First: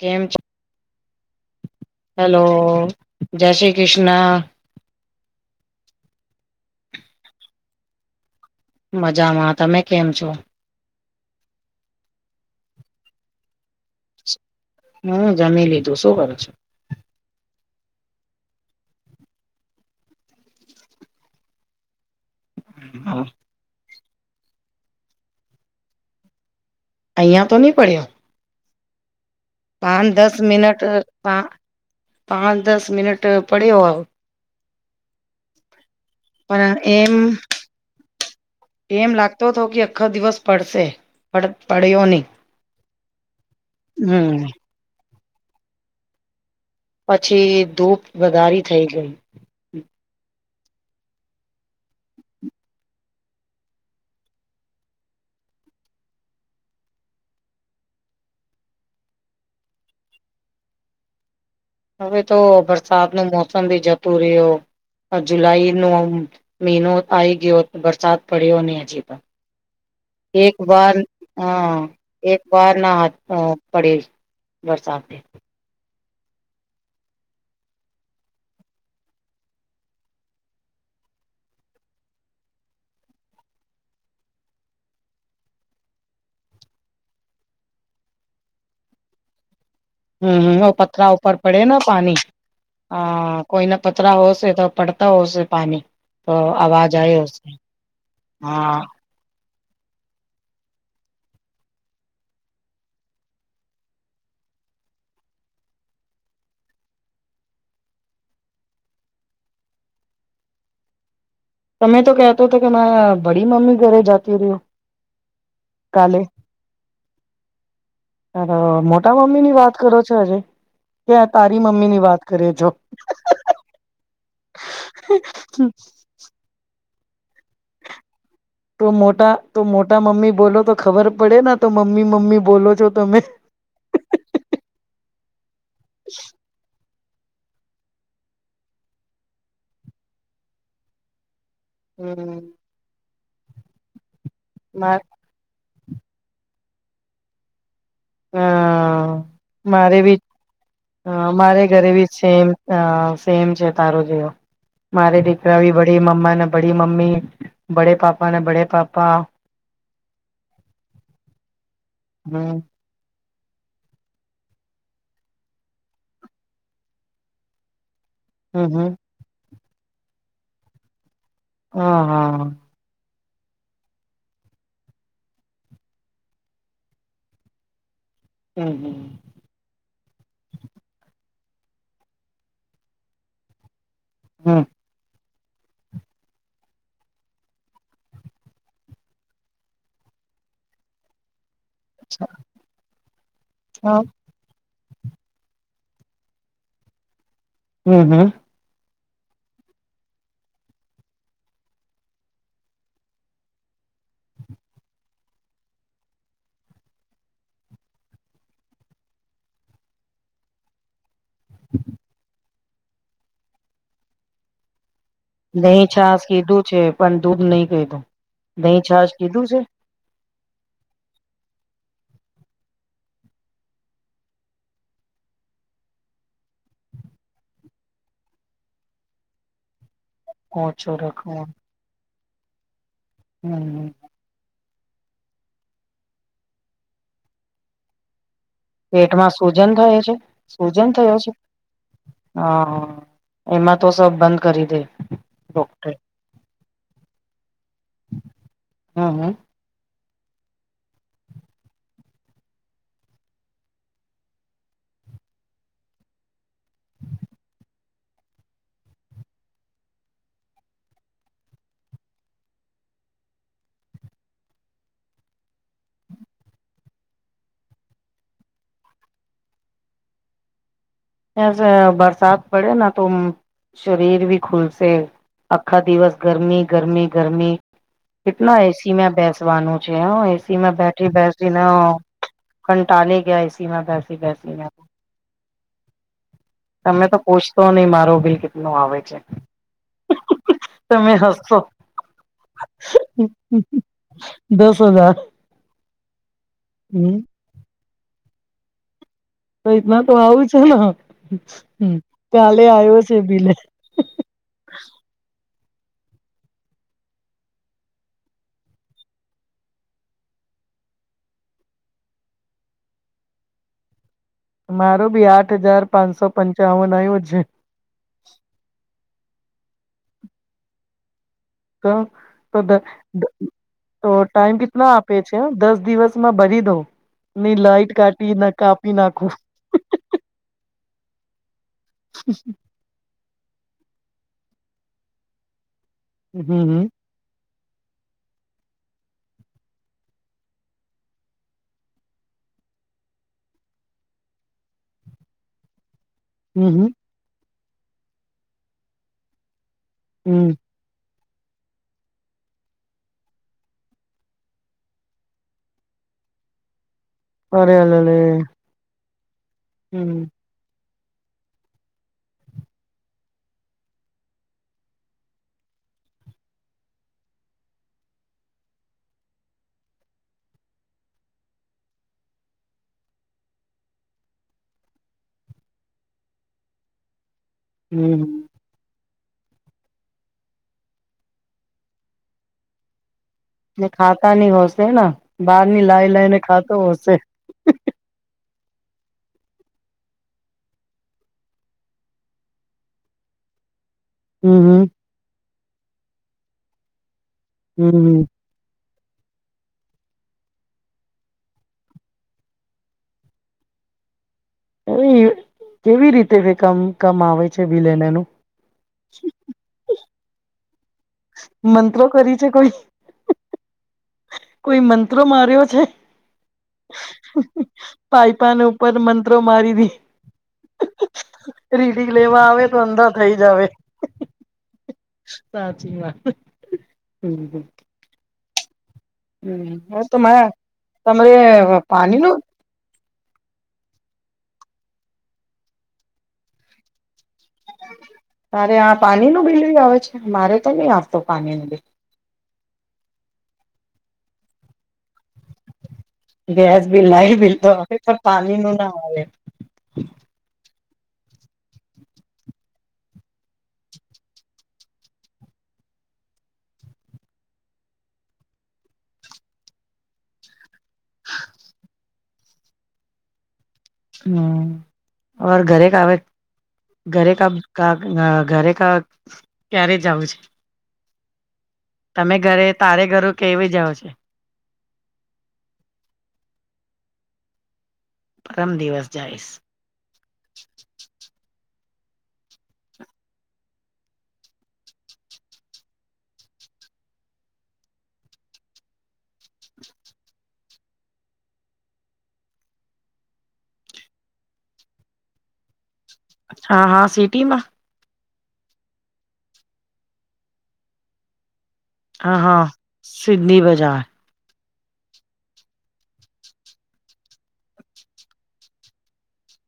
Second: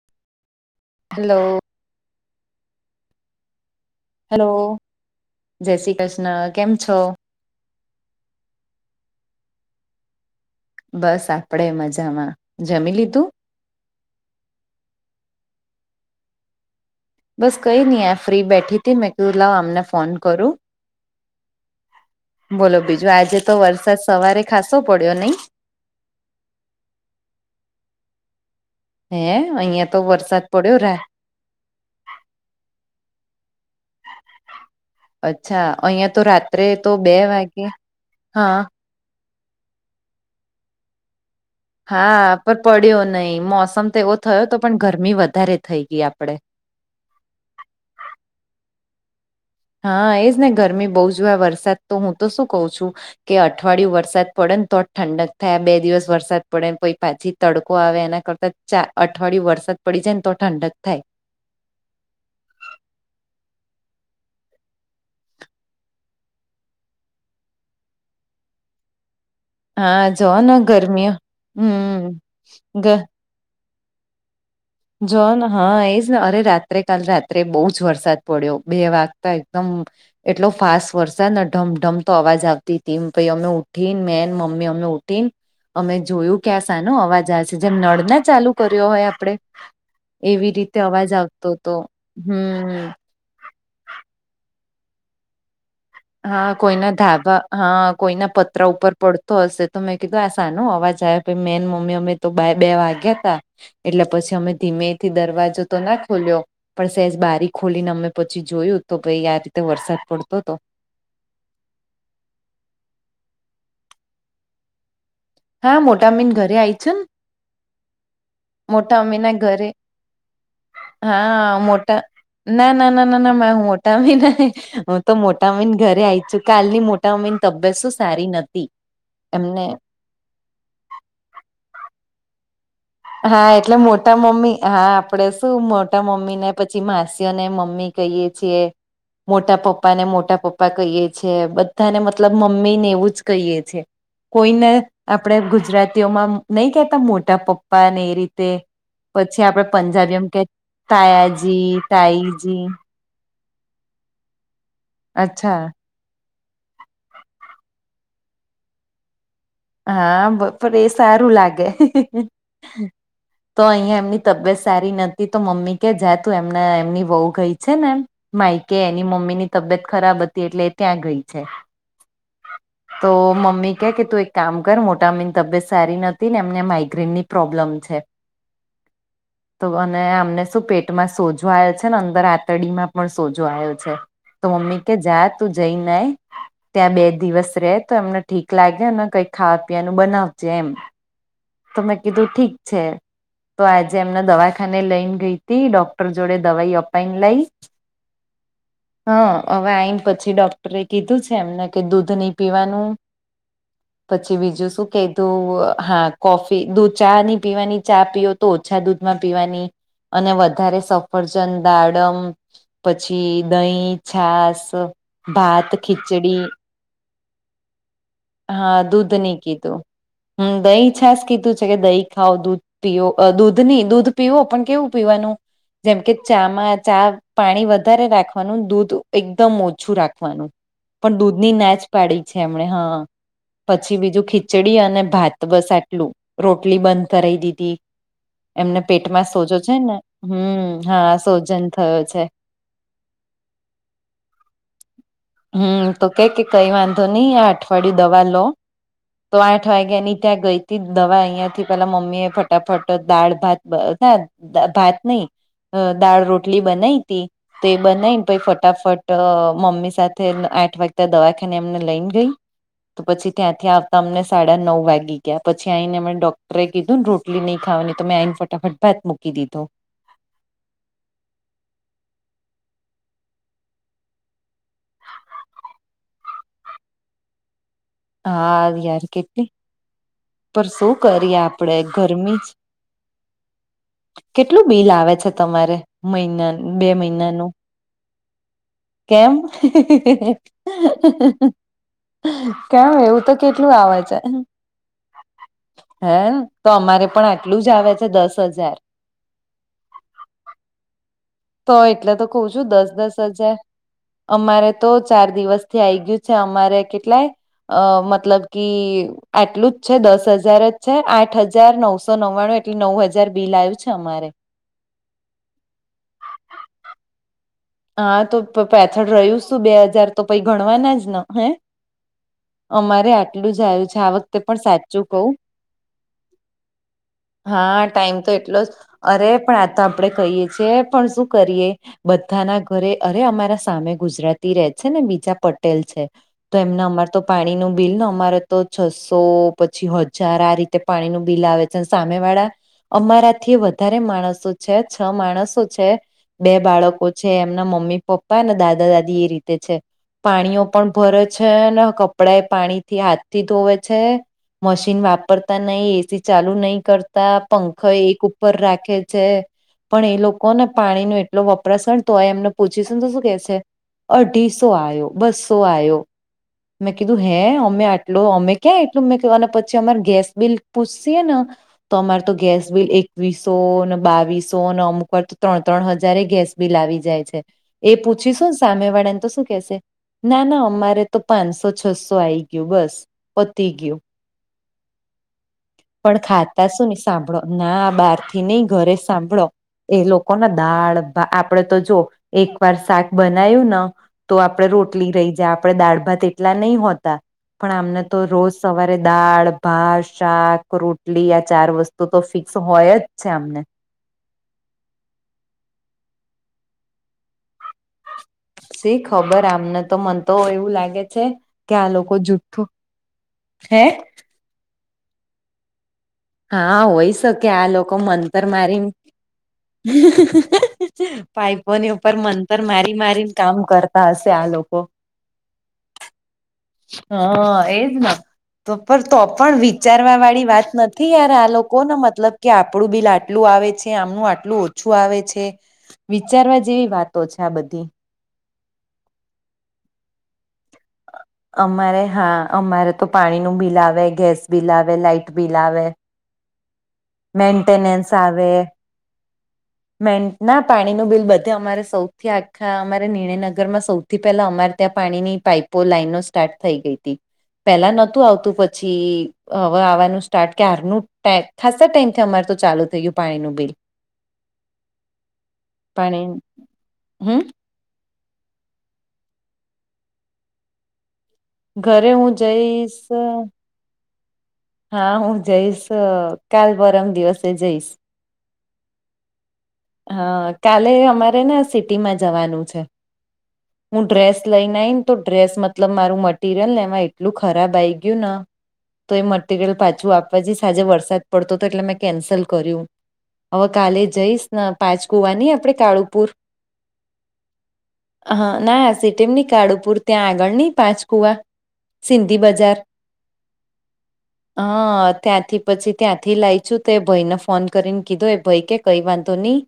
કેમ છો. Hello hello જય શ્રી હેલો કૃષ્ણ જય શ્રી કૃષ્ણ કેમ છો. મજામાં તમે કેમ છો. બસ આપડે મજામાં જમી લીધૂ હમ્મ જમી લીધૂ સુ કરો છો. બસ કઈ નહી આ ફ્રી બેઠી તી મેં કીધું લાવ અમને ફોન કરુ બોલો બીજું હા આજે તો વરસાદ સવારે ખાાસો પડ્યો નહી અહીંયા તો નહી પડ્યો હે અહિયાં તો વરસાદ પડ્યો રા પા પાંચ દસ મિનિટ પડ્યો આવ અચ્છા અહિયાં તો રાત્રે પણ તો એમ બે વાગે હા એમ લાગતો તો કે અખો દિવસ પડશે [unintelligible] હા પર પડ્યો નહીિ મોસમ તો એવો થયો હમ તો પણ ગરમી વધારે થઈ ગઈ આપડે પછી ધૂપ વધારી થઈ ગઈ. હા એજ ને ગરમી બહુ જો વરસાદ તો હું તો શું કઉ છુ. કે અઠવાડિયું વરસાદ પડે ને તો જ ઠંડક થાય બે દિવસ વરસાદ પડે ને પ પાછી તડકો આવે એના કરતાં ચાર અઠવાડિય વરદ પડી જાય ને તો ઠંડક થાય. હવે તો બરસાતનું મોસમ બી જતું રહ્યો. જુલાઈ નો મહિનો આ આવી ગયો વરસાદ પડ્યો અને હજી પણ હા જો એક ને વાર ગરમીઓ હ હમ એક વાર ગ નાા પડે વરસાદે જોન હા એજ ને અરે રાત્રે કાાલ રાત્રે બહુ જ વરસાદ પડ્યો બે વાક તો એકદમ એટલો ફાસ્ટ વરસાદ ઢમઢમ તો અવાજ આવતી હતી ભ અમે ઉઠીને મેન મમ્મી અમે ઉઠીને અમે જોયું કે્યા આ સાનો અવાજ આવે છે જેમ નળના ચાલુ કર્યો હોય આપડણે હમ હમ પથરા ઉપર પડે હતો ના પાણી હમ હ કોઈ ના પચરા હોસે તો પડતા હો પાણી તો હા કોઈના અવાજ આવ્યો ધાબા હશે હા કોઈના પતરા હા ઉપર પડ તો હશે તો મેં કીધું આ સાાન અવાજ આવે પ મે મમ્મી અમે તો બે વાગ્યા હતા. એટલે પછી અમે ધીમેથી દરવાજો તો ના ખોલ્યો પણ સહેજ બારી ખોલીને અમે પછી જોયું તો ભાઈ આ રીતે વરસાદ પડતો હતો. તમે તો કેહેતો હતો કે મે બડી મમ્મી ઘરે જતી રહી. હા મોટા મિન ઘરે આય છે. હ મોટા મમ્મી ની ઘરે વાત કરો છો હજે ક્યાં હા તારી મમ્મી ની મોટા વાત કરે છો ના ના ના ના ના મોટા ભી ના તો મોટા મહયને ઘરે આવી છું કાલની મોટા મયની તબિયત શું સારી નથી. તો મોટા તો એમને મોટા મમ્મી બોલો તો ખબર પડે ને તો મમ્મી મમ્મી બોલો છો, તમે હા એટલે મોટા મમ્મી, હા આપડે શું મોટા મમ્મી ને પછ છી માસીયો ને મમ્મી કહીએ છીએ. મોટા પપ્પા ને મોટા પપ્પા કહીએે છે, બધ ધા ને મતલબ હમ મમ્મી ને એવું જ કહીએ છે. કોઈને મા આપ પણે ગુજરાતીઓમાં નહીં કહેતા મોટા પપ્પાને એ અ રીતે પછી આપણે મારે બી પંજાબીયોમાં કેત, અ મારે તાયાજી, ઘરે બી સેમ તાઈજી અ સેમ છે તારો જેવો. મારે દીકરા અચ્છા ભી [unintelligible] ડી મમ્માને બડી મમ્મી, બડે પાપા બડે પાપા હા, બ પણ એ સારું લાગે. હમ તો અહીંયા એમની તબિયત સારી નથી તી મમ્મી કે જા તું એમના એમની વહુ ગઈ છે ને એમ હમ માઈકે હમ એની મમ્મીની તબિયત ખરાબ હતી એટલે એ ત્યાં ગઈ છે. હા, હા. તો મમ્મી કે કે તું એક કામ કર મોટા અમ્મીની તબિયત સારી નથી ને એમને માઇગ્રેન ની પ્રોબ્લેમ છે હમ્મ-હમ્મ. તો અને અમને શું પેટમાં સોજો આયો છે, ને અંદર આંતરડીમાં પણ સોજો આયો છે. તો હમ મમ્મી કે જા તું જઈ ને આય, ત્યાં બે દિવસ રહે તો એમને ઠીક લાગે ને કઈ ખાવા પીવાનું બનાવજે એમ. તો મેં કીધું ઠીક છે. તો આજે એમને દવાખાને લઈને ગઈ તી, ડોક્ટર જોડે દવાઈ અપાઈન લાઈ હમ્મ-હમ્મ. હા. હવે આઈન પછી ડોક્ટરે કીધું છે એમને કે દૂધ નહીં પીવાનું પછી બીજું શું કીધું હા, કોફી દુ ચા ની પીવાની ચા પીઓ તો ઓછા દૂધમાં પીવાની, અને વધારે સ ફરજન, દાડમ પછી દહીં, છાસ ભાત દહીં-છાશ ખીચડી કીધું છે, પણ દૂધ નહીં કીધું. દહીં-છાસ કીધું છે? હમ્મ. દહી-છાસ કીધું છે, કે દહીં ખાવ દૂધ પીઓ, અહ દૂધ ની, દૂધ પીવો પણ કેવું પીવાનું જેમકે ચામાં ચા પાણી વધારે રાખવાનું, દૂધ એકદમ ઓછું રાખ વાનું, ઓછો પણ રખ દૂધની ના જ પાડી છે એમણે હા. હમ પછી બીજું ખીચડી અને ભાત બસ આટલું. રોટલી બંધ કરાઈ દીધી. એમને પેટમાં સોજો સૂજન છે ને, થયો હમ્મ, સૂજન હા થયો છે સોજન થયો છે. હા એમાં તો સબ બંધ કરી દે. હમ્મ. ડોક્ટર તો કે-કે કંઈ વાંધો નહીં, આ અઠવાડિયું દવા લો. હા, હા. તો આઠ વાગ્યા ની ત્યાં ગઈ તી દવા અહિયાં થી પેલા મમ્મી એ ફટાફટ દાળ ભાત બ [unintelligible] દ ભાત નહીં, અહ દાળ રોટલી બનાઈ તી તે બનાઈન ને પહી ફટાફટ અહ મમ્મી સાથે આઠ વાગતા દવાખાને એમને લઈને ગઈ. તો પછી ત્યાંથી આવતા અમને સાડા નવ વાગી ગયા, પછી આઈને અમે ડોક્ટરે કીધુંન રોટલી નહીં ખાવાની તો મેં આઈન ફટાફટ ભાત મૂકી દીધો. [unintelligible] બરસાત પડે ના તો અમ્મ શરીર ભી ખુલસે, આખા દિવસ ગરમી, ગરમી, ગરમી. [inaudible] કેટલા એ યાર સીમાં કેટલી બેસવાનું છે, હા એ સી પર માં શું બેઠી કરીએ બેસીને આપડે અહ ગરમી કંટાલી ગયા એ સીમાં બેસી-બેસી ને. કેટલું બિલ આવે છે તમારે મહિના બે તમે તો મહિનાનું, પૂછતો નહી મારો બિલ કેટલો આવે છે કેમ? તમે હસશો [inaudible] કેવું એવું તો દસ કેટલુંય આવે છે, હજાર હે તો અમારે હમ પણ આટલું જ આવે છે દસ હજાર તો એના તો આવું છે ને તો એટલે તો કઉ કાલે છું દસ આવ્યો દસ છે બિલે હજાર અમારે તો ચાર દિવસથી આઈ ગયું છે અમારે કેટલાય અ મતલબ કે આટલું જ છે દસ હજાર જ છે, આઠ હજાર નવસો નવ્વાણું એટલે નવ હજાર બિલ આવ્યું છે અમારે મારો બી આઠ હજાર પાંચસો પંચાવન આવું છે. હા તો પાછળ રહ્યું શું બે હજાર તો પહી ગણવાના જ હે તો તો અમારે આટલું જ આવ્યું છે તો આ વખતે ટાઈમ પણ કેટલા સાચું આપે કવ છે દસ દિવસમાં ભરી દઉં નહી હા લાઈટ ટાઈમ તો કાટી ના એટલો જ કાપી નાખો અરે પણ આ આપડે કહીએ છી પણ શું કરીએ બધાના અરે અરે અમારા સામે ગુજરાતી રે છે ને બીજા પટેલ છે તો હમ એમને હમ અમાર તો પાણી નું બિલ ને અમારે તો છસો પછી હજાર આ રીતે પાણી નું બિલ આવે સામે વાળા અમારા થી વધારે માણસો છે, છ માણસો છે. બે હમ બાળકો છે એમના મમ્મી પપ્પા અનેને દાદા દાદી એ રીતે છે, પાણીઓ હમ પણ ભરે છે ને કપડા એ પાણી થી હાથથી ધોવે છે. મશીન વાપરતા નહી એસી ચાલુ નહી કર તા અરે પંખ અરેરે એક ઉપર રાખે છે, હમ પણ એ લોકોને પાણી નો એટલો વપરાશ તો એમને પુછીસુને તો શું કે છે અઢીસો આવ્યો બસો આવ્યો‌ મેં કીધું હે અમે આટલુ અમે ક્યાં એટલું મે અને પછી અમાર ગેસ બિલ પૂછીએ ને તો અમારે તો ગેસ બિલ એકવીસો ને બાવીસો ને અમુક વાર તો ત્રણ ત્રણ હજાર ગેસ બિલ આવી જાય છે, એ હમ પૂછી શું સામે વાળા ને તો શું કેસે ના ના અમારે તો પાંચસો છસો આવી ગયું બસ ગયું ખાતા નની હશે બહાર ની લાઈ પણ લઈને ખાતા ખાતો શું ને હશે સાંભળો ના બહાર થી નઈ ઘરે સાંભળો એ લોકો ના દાળ આપડે તો જો એક વાર શાક બનાયું ને તો આપડે હમ હમ રોટલી રહી જાય આપે દાળ ભાત એટલા નહીં હોતા પણ આમને તો હમ રોજ સવારે દાળ ભાત શાક રોટલી આ ચાર વસ્તુ તો ફિક્સ હોય જ છે આમને હ કેવી રીતે રમ કમ આવે છે બીલ એનું? સી ખબર આમને તો મન તો હો એવું લાગે છે, કે આ મંત્રો લોકો કરી છે જુઠ્ઠું કોઈ હે કોઈ મંત્રો માર્યો છે? હા હોય શકે આ લોકો મંતર પાઈપાને મારીન ઉપર મંત્રો મારી દી [unintelligible] લોકોની રીડિંગ ઉપર લેવા મંત્ર આવે તો મારી અંધા મારીને થઈ કામ જાવ કરતા હશે આ લોકો સાચી વાત [unintelligible] હા હા હમ એજ ના તો પણ તો પણ હ વિચારવા તો મા વાળી વાત નથી યાર આ તમારે લોકોને મતલબ પાણીનું કે આપણું પણ લાટ આટલું આવે છે, આમનું આટલું ઓછું આવે છે, વિચારવા જેવી વાતો છે આ બધી અરે આ પાણી નું બિલી આવે છે? મારે તો નહી આવતો પાણીનું અમારે હા અમારે તો પાણીનું બિલ આવે ગેસ બિલ આવે લાઈટ બિલ આવે. ગેસ બિલ બિલ તો આવે મેન્ટેનન્સ પણ પાણીનું ના આવે. [unintelligible] પાણી નું બિલ બધે અમારે સૌથી આખા અમારે નિણયનગર માં સૌથી થી પેલા અમારે ત્યાં પાણીની પાઈપો લાાઈનો સ્ટાર્ટ થઈ ગઈ હતી. પેલા નહોતું આવતું પછી હવે આવવાનું સ્ટાર્ટ કે હારનુંટેક ખાસ ટાઈમથી અમારે તો ચાલુ થયું પાણીનું બિલ હમ્મ અમારે ઘરે કાવે પાણી ઘરે હમ [unintelligible] [unintelligible] ઘરે [unintelligible] ક્યારે જવું છે? ઘરે હું તમે ઘરે જઈશ તારે ઘર કેવી જાઓ છો હા હું જઈશ કાલ પરમ દિવસે જઈશ. પરમ દિવસ જઈશ. હા કાલે અમારે ને સિટીમાં જવાનું છે. હું ડ્રેસ લઈને આઇ ને તો ડ્રેસ મતલબ મારું મટીરિયલ ને એમાં એટલું ખરાબ આઈ ગયું ન તો એ મટરિયલ પાછું આપવા જઈશ આજે વરસાદ પડતો તો એટલે મેં કેન્સલ કર્યું. હવે કાલે જઈશ પાંચ કુવાની આપડે કાળું હા હા સિટી માં હા ના સિટીમ ની કાળુપુર ત્યાં આગળ નહી પાંચ કુવા. હા સિંધી હા બજાર. સિદ્ની બજાર હા ત્યાંથી પછી ત્યાંથી લાઈ છું, તો ભાઈને ફોન કરીને કીધો એ ભાઈ કે કઈ વા ધો નહી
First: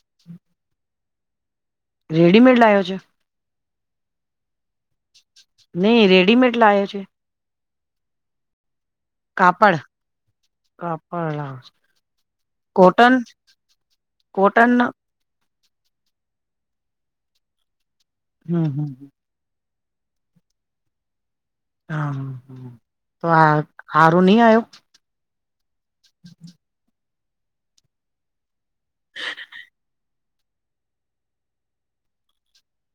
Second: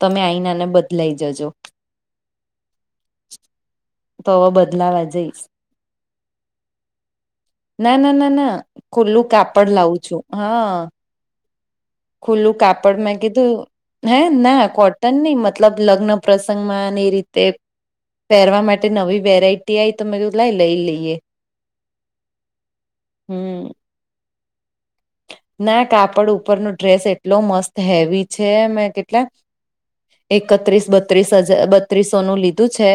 તમે આવી ને બદલાઈ જજો. રેડીમેડ લાયો છે? તોવે બદલાવા જઈશ. નહી રેડીમેડ લાયા છે? ના ના ના ના ખુલ્લું કાપડ લાવું છું, હા. [unintelligible] ખુલ્લું કાપડ મે કોટન કીધું હે ના કોટન કોટ ટન નહી મતલબ લગ્ન પ્રસંગમાં એ રીતે હમ પહેરવા માટે હમ નવી વેરાઈ ટીઆઈ તમે લાઈ લઈ લઈએ. હ તો આ હમ હારું નહી આયો? ના કાપડ ઉપરનો ડ્રેસ એટલો મસ્ત હેવી છે, કેટલા એકત્રીસ બત્રીસ હજા બત્રીસોનું લીધું છે.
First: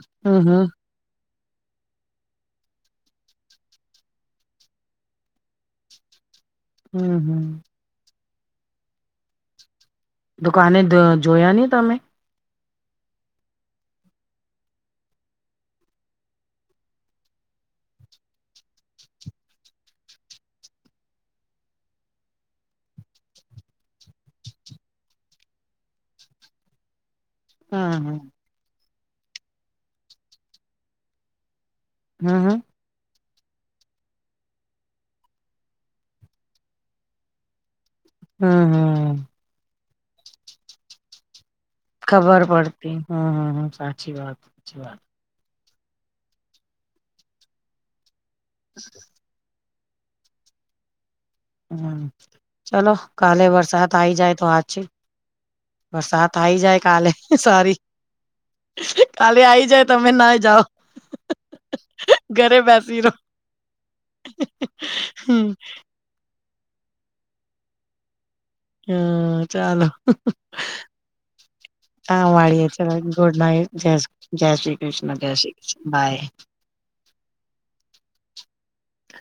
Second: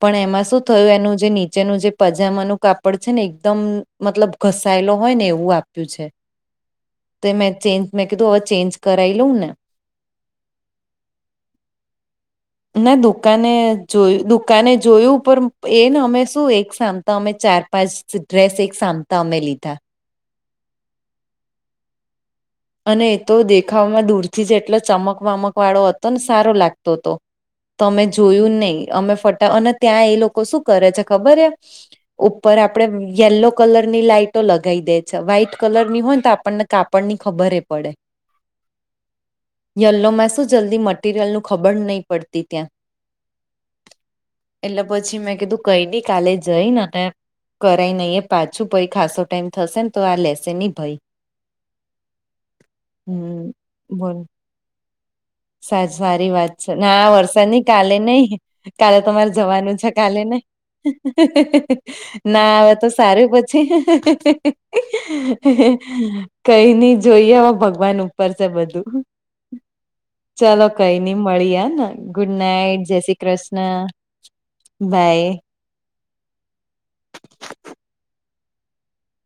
પણ એમાં હમ શું હમ થયું એનું જે નીચેનું જે પજામા નું કાપડ છે, ને એકદમ મતલબ ઘસાયેલો હોય ને એવું આપ્યું છે. હમ તે હમ મેં ચેન્જ મેં કીધું હવે ચેન્જ કરાઈ લઉં ને. દુકાને જોયા નહીં તમે? [inaudible] ના દુકાને જોયું દુકાને જોયું પણ એને અમે શું એક સામટો અમે ચાર પાંચ ડ્રેસ એક સામતા અમે લીધા. અને એ તો દેખાવમાં દૂર થી જેટલો ચમકવામક વાળો હતો ને સારો લાગતો હતો. તોમે હમ હમ જોયું નહી અમે ફટા અને ત્યાં એ લોકો શું કરે છે, ખબર હે હમ ઉપર હમ આપ પડે યેલો કલર ની લાઈટો લગાવી દે છે વ્હાઈટ કલર ની હોય ને તો આપણને કાપડ ની ખબરે પડે હા હા યલો મેં શું જલ્દી મટીરિયલ નું ખબર નહી ખબર પડતી હમ હમ સાચી વાત એટલે સાચી વાત પછી મેં કીધું કઈ બી કાલે જઈ ને કરાઈ નહી પાછું પછે ખાસો ટાઈમ થશે ને તો આ લેશે નહી ભાઈ હમ ચલો કાલે વરસાત આઈ જાય તો આજે [inaudible] સર સારી વાત છે ના વરસાદ ની સારી કાલે નઈકાલે તમારે કાલે આઈ જવાનું જાય છે તમે કાલે ના નઈ જાઓ ના ઘરે આવે તો બેસી રહો સારું પછી. હમ કઈ નઈ જોઈએ હવે ભગવાન ઉ પર છે બધું. હમ ચાલો. ચલો કઈ નઈ મળી હ ને હા ગુડ વાળીએ નાઈટ ચલો જય શ્રી ગુડ નાઇટ જય કૃષ્ણ જય શ્રી કૃષ્ણ બાય જય શ્રી. બાય.